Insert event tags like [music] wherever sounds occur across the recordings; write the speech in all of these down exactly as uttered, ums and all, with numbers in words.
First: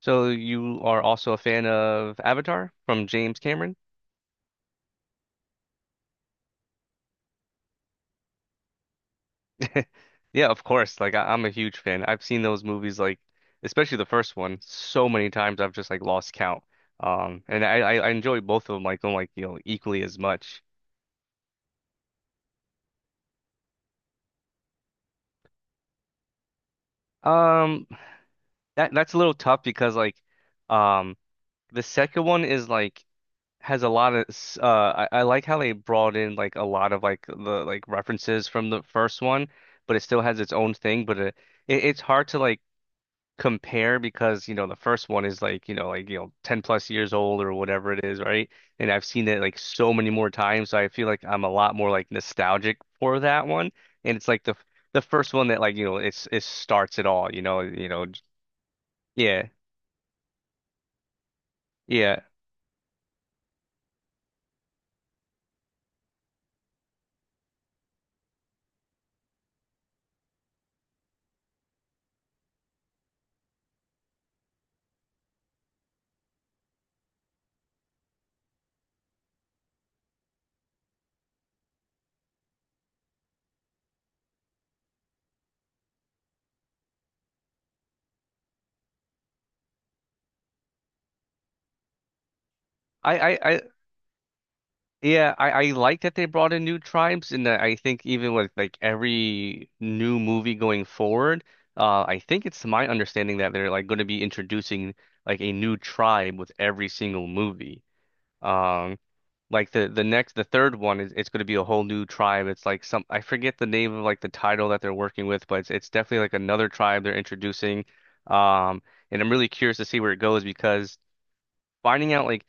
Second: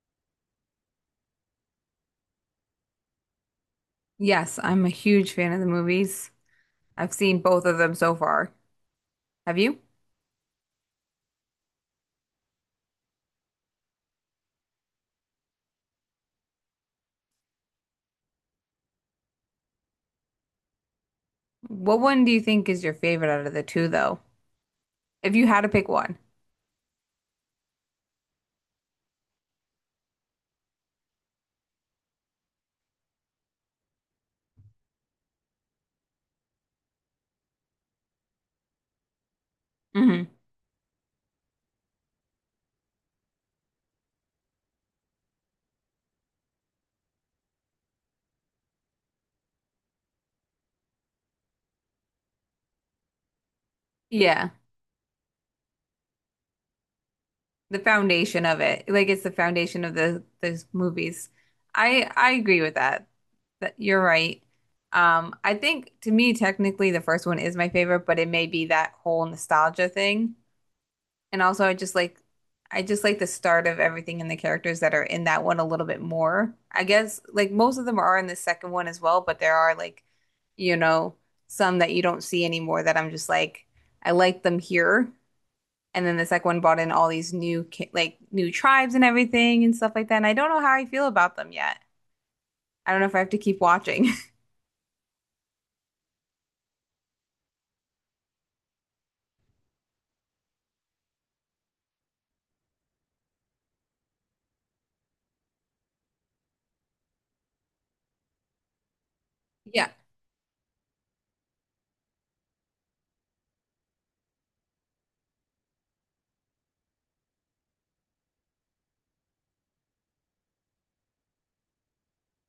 So you are also a fan of Avatar from James Cameron? Yes, I'm a huge fan of the movies. I've seen both of them so far. Have you? [laughs] Yeah, of course. Like I, I'm a huge fan. I've seen those movies like especially the first one so many times I've just like lost count. Um and I I I enjoy both of them like on like you know equally as much. What one do you think is your favorite out of the two, though? If you had to pick one. Um that that's a little tough because like um the second one is like has a lot of s- uh I, I like how they brought in like a lot of like the like references from the first one, but it still hmm has its own thing, but it, it it's hard to like compare because you know the first one is like you know like you know 10 plus years old or whatever it is, right? And I've seen it like so many more times, so I feel like I'm a lot more like nostalgic for that one. And it's like Yeah, the the first one that like you know it's it starts it all you know the you know j- foundation of it. Like it's the yeah, foundation of the those movies. I yeah. I agree with that. That you're right. Um, I think to me, technically, the first one is my favorite, but it may be that whole nostalgia thing. And also I just like I just like the start of everything and the characters that are in that one a little bit more. I guess like most of them are in the second one as well, but there are like, you know, some that you don't see anymore that I'm just like, I like them here. And then the second one brought in all these new ki- like new tribes and everything and stuff like that. And I don't know how I feel about them yet. I don't know if I have to I keep I watching. [laughs] Yeah, I, I like that they brought in new tribes, and I think even with like every new movie going forward, uh, I think it's my understanding that they're like going to be introducing like a new tribe with every single movie. Um, like the Yeah. the next the third one is it's going to be a whole new tribe. It's like some I forget the name of like the title that they're working with, but it's it's definitely like another tribe they're introducing. Um, and I'm really curious to see where it goes because finding out like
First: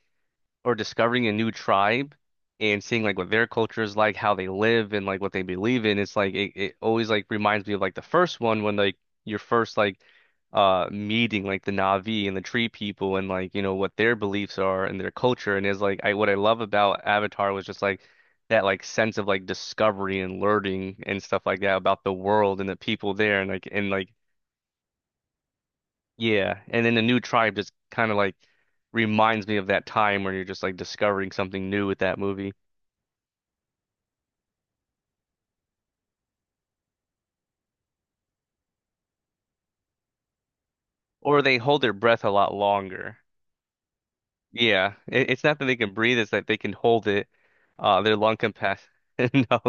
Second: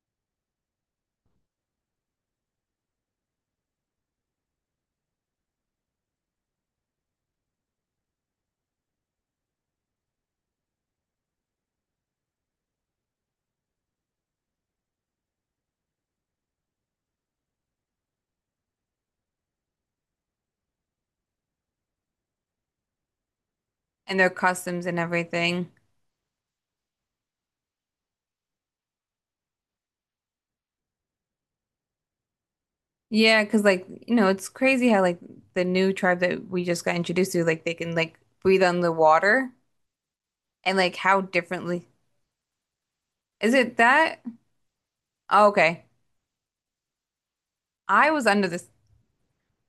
or discovering a new tribe and seeing like what their culture is like, how they live and like what they believe in, it's like it, it always like reminds me of like the first one when like your first like uh meeting like the Na'vi and the tree people and like you know what their beliefs are and their culture and is like, I what I love about Avatar was just like that like sense of like discovery and learning and stuff like that about the world and the people there and like and like. And their customs and everything. Yeah, and then the new tribe just kind of like reminds me of that time where you're just like discovering something new with that movie. Yeah, because like, you know, it's crazy how like the new tribe that we just got introduced to, like they can like breathe on the water and like how Or they hold differently their breath a lot longer. is it that? Yeah, it, it's Oh, not that they okay. can breathe; it's that they can hold it. Uh, I Their was lung under this. capacity. [laughs] No,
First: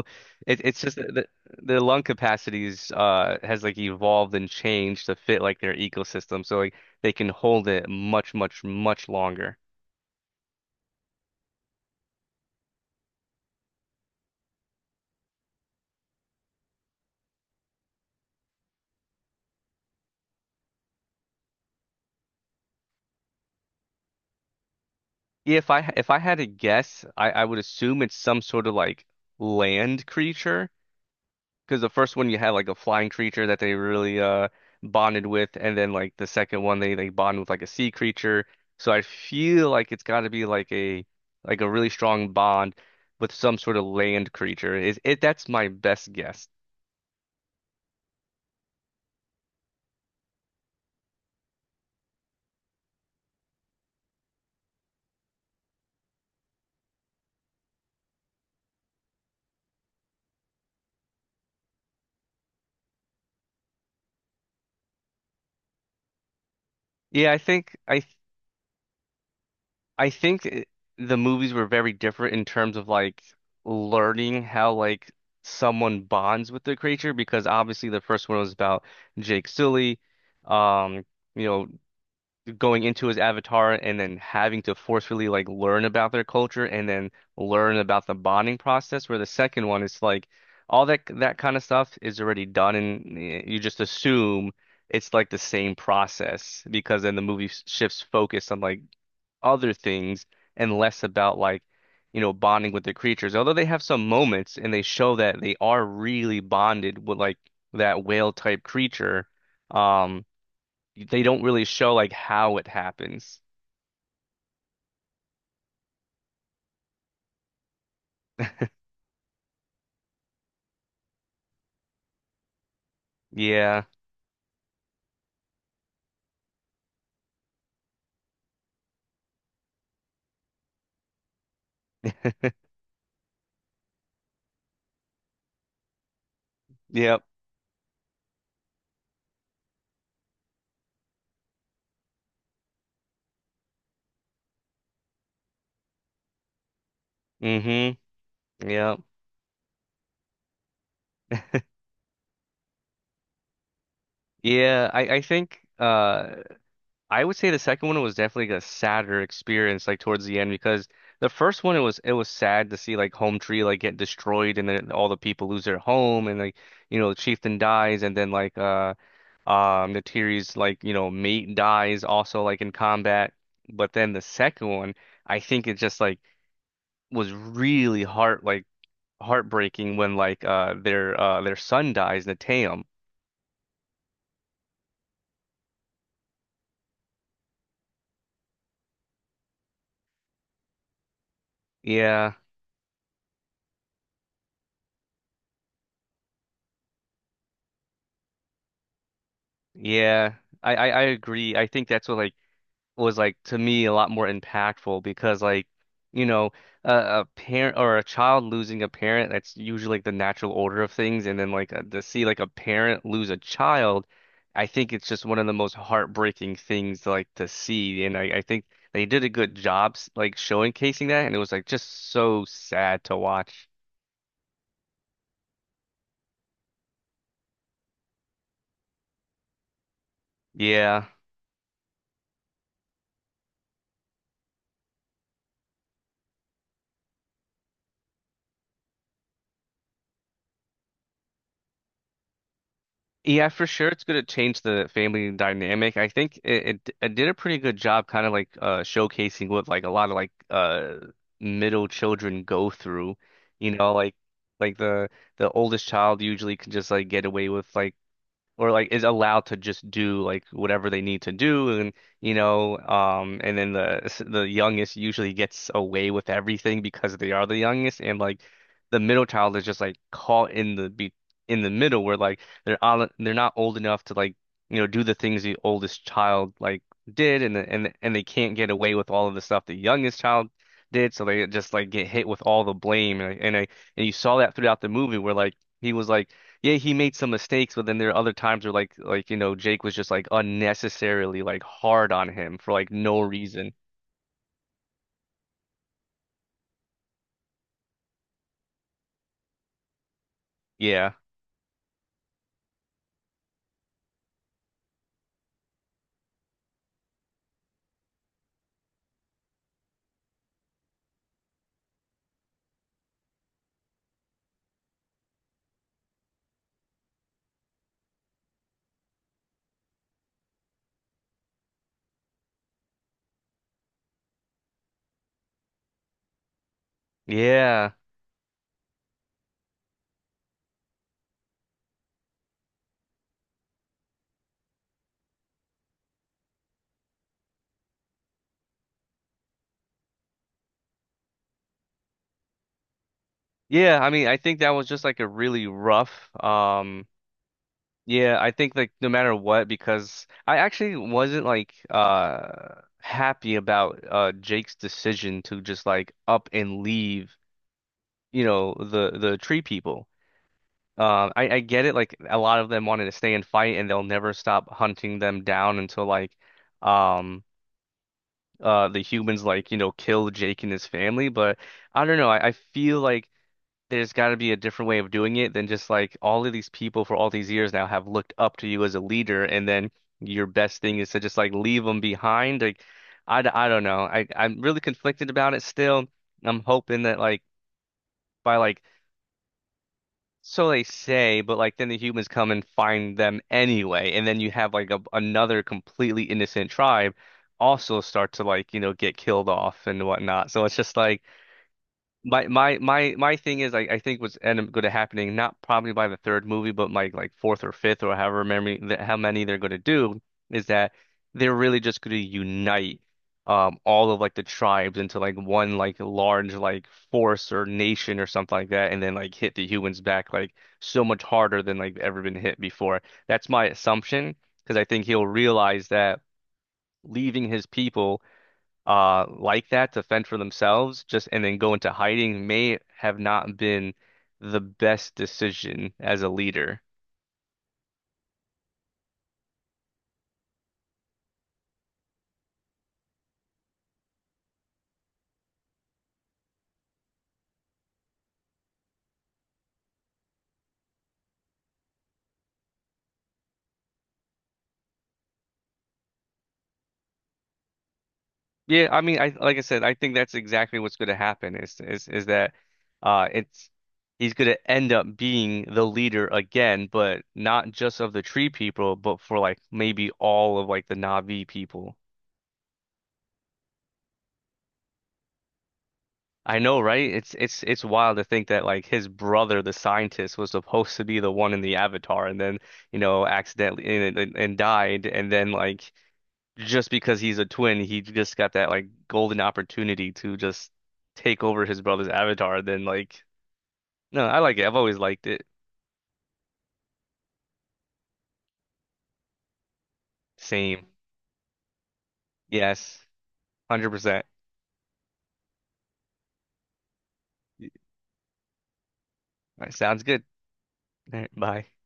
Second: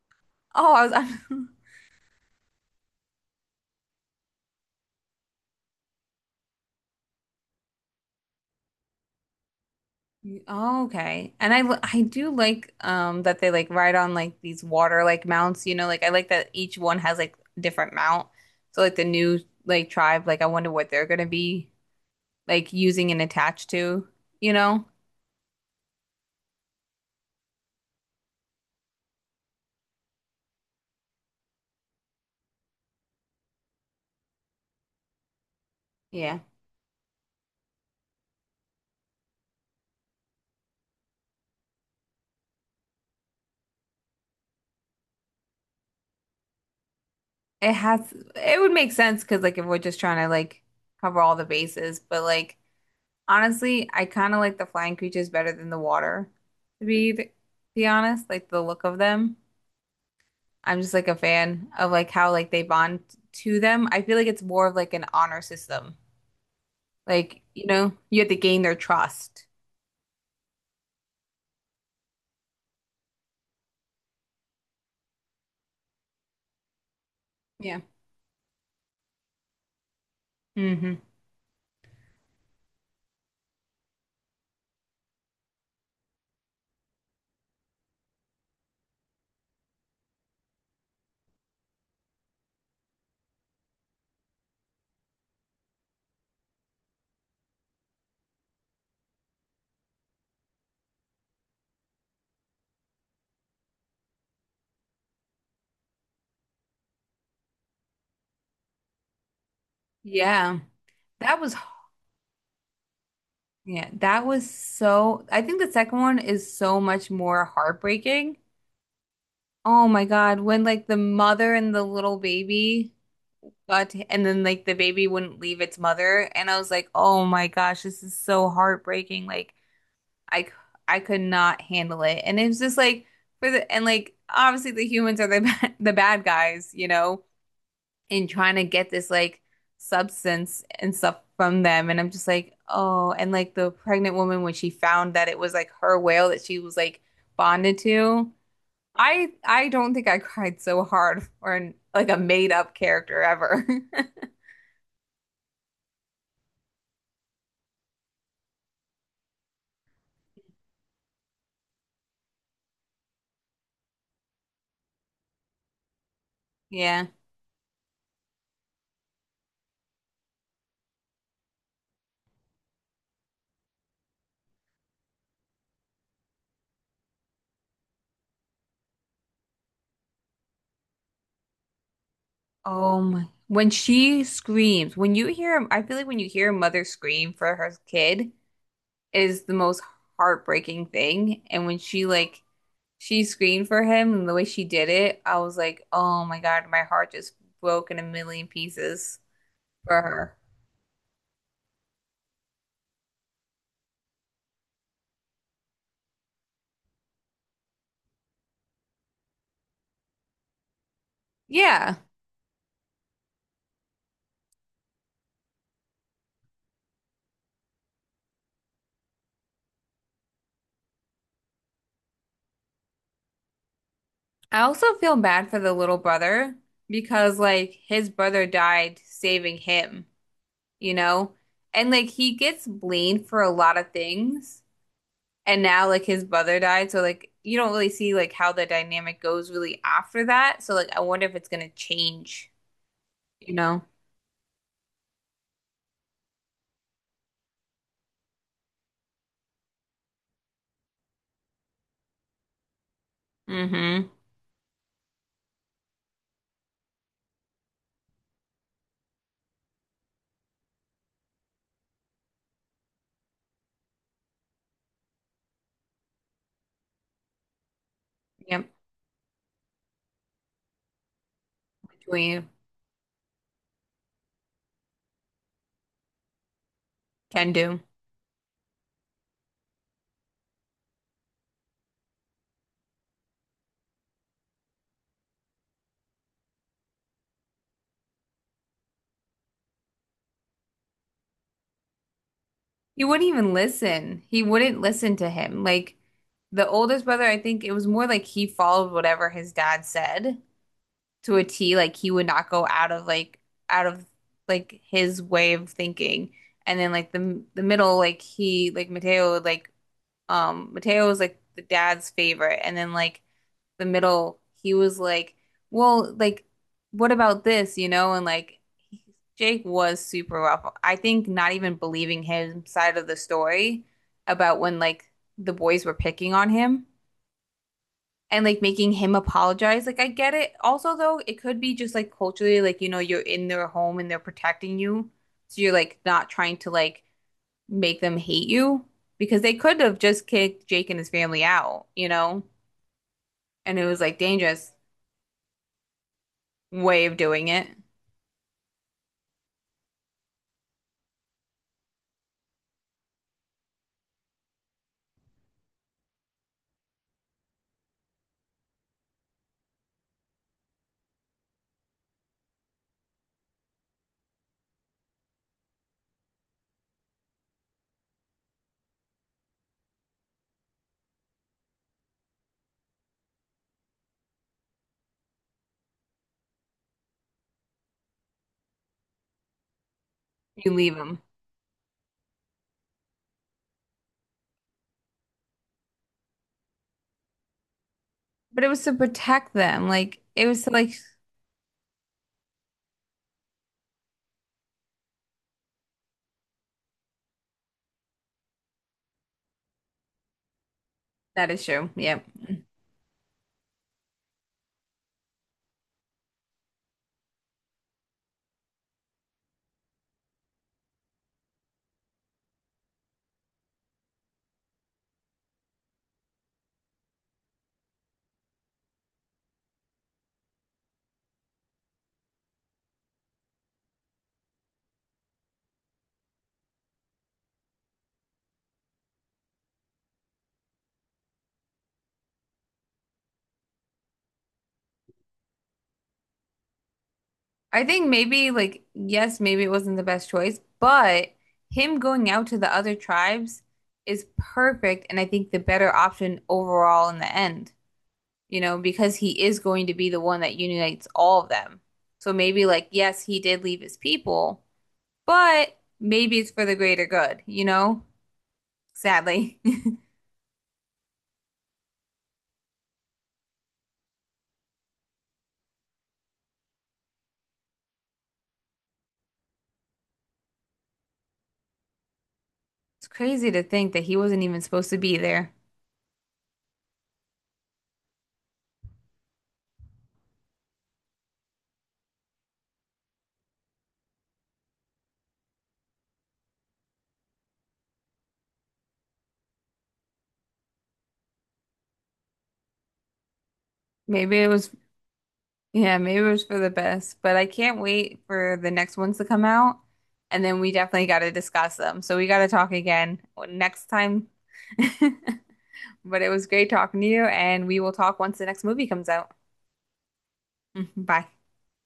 it, Oh, it's I was just that the, under... their lung capacities uh has like evolved and changed to fit like their ecosystem, so like they can hold it much, much, much longer. [laughs] Oh, okay. And I li- I do like um that they like ride on like these water like mounts, you know, like I like that each one has like different mount. So like the new like tribe, like I wonder what they're gonna be like using and attached to, you know? If I if I had to guess, I I would assume it's some sort of like land creature. Because the first one you had like a flying creature that they really uh bonded with, and then like the Yeah. second one they they bond with like a sea creature. So I feel like it's got to be like a like a really strong bond with some sort of land creature. Is it? That's my best guess. It has, it would make sense because, like, if we're just trying to, like, cover all the bases, but, like, honestly, I kind of like the flying creatures better than the water, to be, to be honest, like, the look of them. I'm just, like, a fan of, like, how, like, they bond to them. I feel like it's more of, like, an honor system. Yeah, I Like, you think know, I th- you have to gain their trust. I think it, the movies were very different in terms of like learning how like someone bonds with the creature because Yeah. obviously the first one was about Jake Sully, hmm um, you know, going into his avatar and then having to forcefully like learn about their culture and then learn about the bonding process where the second one is like all that that kind of stuff is already done and eh, you just assume it's like the same process because then the movie s- shifts focus on like other things and less about like you know bonding with the creatures, although they have some moments and they show that they are really bonded with like that whale type creature. um Yeah. they That don't was, really show like how it happens. yeah, that was so, I think the second one is so much more heartbreaking. Oh my God, when like the mother and the little baby Yeah. got and then like the baby wouldn't leave its mother and I was like, "Oh my gosh, this is so heartbreaking." Like I c- I could not handle it. And it [laughs] was just like for the and like obviously the humans are the [laughs] ba- the bad guys, you Yep. know, in trying to get this like substance and stuff from them and I'm just like, "Oh." And like the pregnant woman when she found that it was like her whale that she was like bonded Mm-hmm. to. Yep. I I don't think I cried so hard for an, like a made up character ever. [laughs] Yeah, I, I think, uh I would say the second one was definitely a sadder experience like towards the end because the first one it was it was sad to see like Home Tree like get destroyed and then all the people lose their home and like you Yeah. know the chieftain dies and then like uh um the Tiri's like you know mate dies also like in combat. But then the second one I think it just like was really heart like heartbreaking when like uh their uh their son dies, Nateum. Oh my. When she screams, when you hear, I feel like when you hear a mother scream for her kid is the most heartbreaking thing. And when she Yeah, like she screamed for him and the way she did it, I was like, oh my God, my heart just broke in a million pieces for her. yeah. I, I I agree. I think that's what like was like to me a lot more impactful because like you know a, a parent or a child losing a parent, that's usually like the natural order of things, and then like uh, Yeah. to see like a parent lose a child, I think it's just one of the most heartbreaking things like to see, and I I think they did a good job s- like showcasing that, and it was like just so sad to watch. I also feel bad for the little brother because like his brother died saving him. You Yeah. know? And like he gets blamed for a lot of things. And now like his brother died, so like you don't really see like how the dynamic goes really after that. So like I wonder if it's gonna change, Yeah, you for know? sure, it's going to change the family dynamic. I think it, it it did a pretty good job, kind of like uh, showcasing what like a lot of like uh middle children go through. You know, Mm-hmm. like like the the oldest child usually can just like get away with like or like is allowed to just do like whatever they need to do, and you know um and then the the youngest usually gets away with everything because they are the youngest, and like Yep. the middle child is just like caught in the be in the middle where like Between they're on they're not old enough to like you know do the things the oldest child like did, can and the- do. and and they can't get away with all of the stuff the youngest child did, so they just like get hit with all the blame and and, I, and you saw that throughout the movie where like he was like yeah, he made some mistakes, but then there are other times where like like you know Jake was just like unnecessarily like hard on him for like He no wouldn't even reason. listen. He wouldn't listen to him. Like the oldest brother, I think it was more like he followed whatever his dad said Yeah. to a T. Like he would not go out of like out of like his way of thinking. And then like the the middle, like he like Mateo would, like um Mateo was like the dad's favorite. And then like the middle, he was like, well, like what about this, you know? And like Jake was super rough. I think not even believing his side of the story about when like the boys were picking on him Yeah. and like making him apologize. Like I get it. Also though, it could be just like culturally, like you know, you're in their home and they're protecting you. So you're like not trying to like make them hate you because they could have just kicked Jake and his family out, you know? And it Yeah, was I like mean, I think that dangerous was just like a really rough. way um of doing it. Yeah, I think like no matter what because I actually wasn't like uh happy about uh Jake's decision to just like up and leave, you know, the the tree people. Um, I, I get it. Like a lot of them wanted to stay and fight, and they'll never stop hunting them down until like, um, uh, the humans like you know kill Jake and his family. But I don't know. I, I feel like there's got to be a different way of doing it than just like all of these people for all these years now have looked up to you as a leader, and then your You best leave thing is to him. just like leave them behind. Like, I, d- I don't know. I I'm really conflicted about it still. I'm hoping that like by But it like. was to protect them. Like it was So to they like say, but like then the humans come and find them anyway, and then you have like a, another completely innocent tribe also start to like, you know, get killed off and whatnot. So it's just like that is true. Yeah, my my my my thing is I, I think what's end up going to happening not probably by the third movie but my like fourth or fifth or however many th- how many they're going to do is that they're really just going to unite um all of like the tribes into like one like large like force or nation or something like that and then like hit the humans back like so much harder than like ever been hit before. That's my assumption because I think he'll realize that leaving his people uh like that to fend for themselves just and then go into hiding may have not been the best decision as a leader. I think maybe like yes, maybe it wasn't the best choice, but him going out to the other tribes is perfect and I think the better option overall in the end, you know, because he is going to be the one that unites all of them. So maybe like yes, he did leave his people, but maybe it's for the greater good, you know? Yeah, I mean, I like Sadly. I [laughs] said, I think that's exactly what's going to happen is is is that uh it's he's going to end up being the leader again, but not just of the tree people, but for like maybe all of like the Na'vi people. It's crazy to think that he wasn't even supposed to be there. I know, right? It's it's it's wild to think that like his brother, the scientist, was supposed to be the one in the Avatar, and then you know accidentally and, and, and died, and then like just because he's a twin, he just got that like golden opportunity to just take over his brother's Avatar. Then like. No, I Maybe it like it. was I've always liked it. yeah, maybe it was for the best, but I can't wait for the next ones to come out. And then we Same. definitely got to discuss them. So we got to talk Yes, again next one hundred percent. time. [laughs] But it was great talking to you, and All we will talk once the next movie comes out. right, sounds good. [laughs] All Bye. right, bye.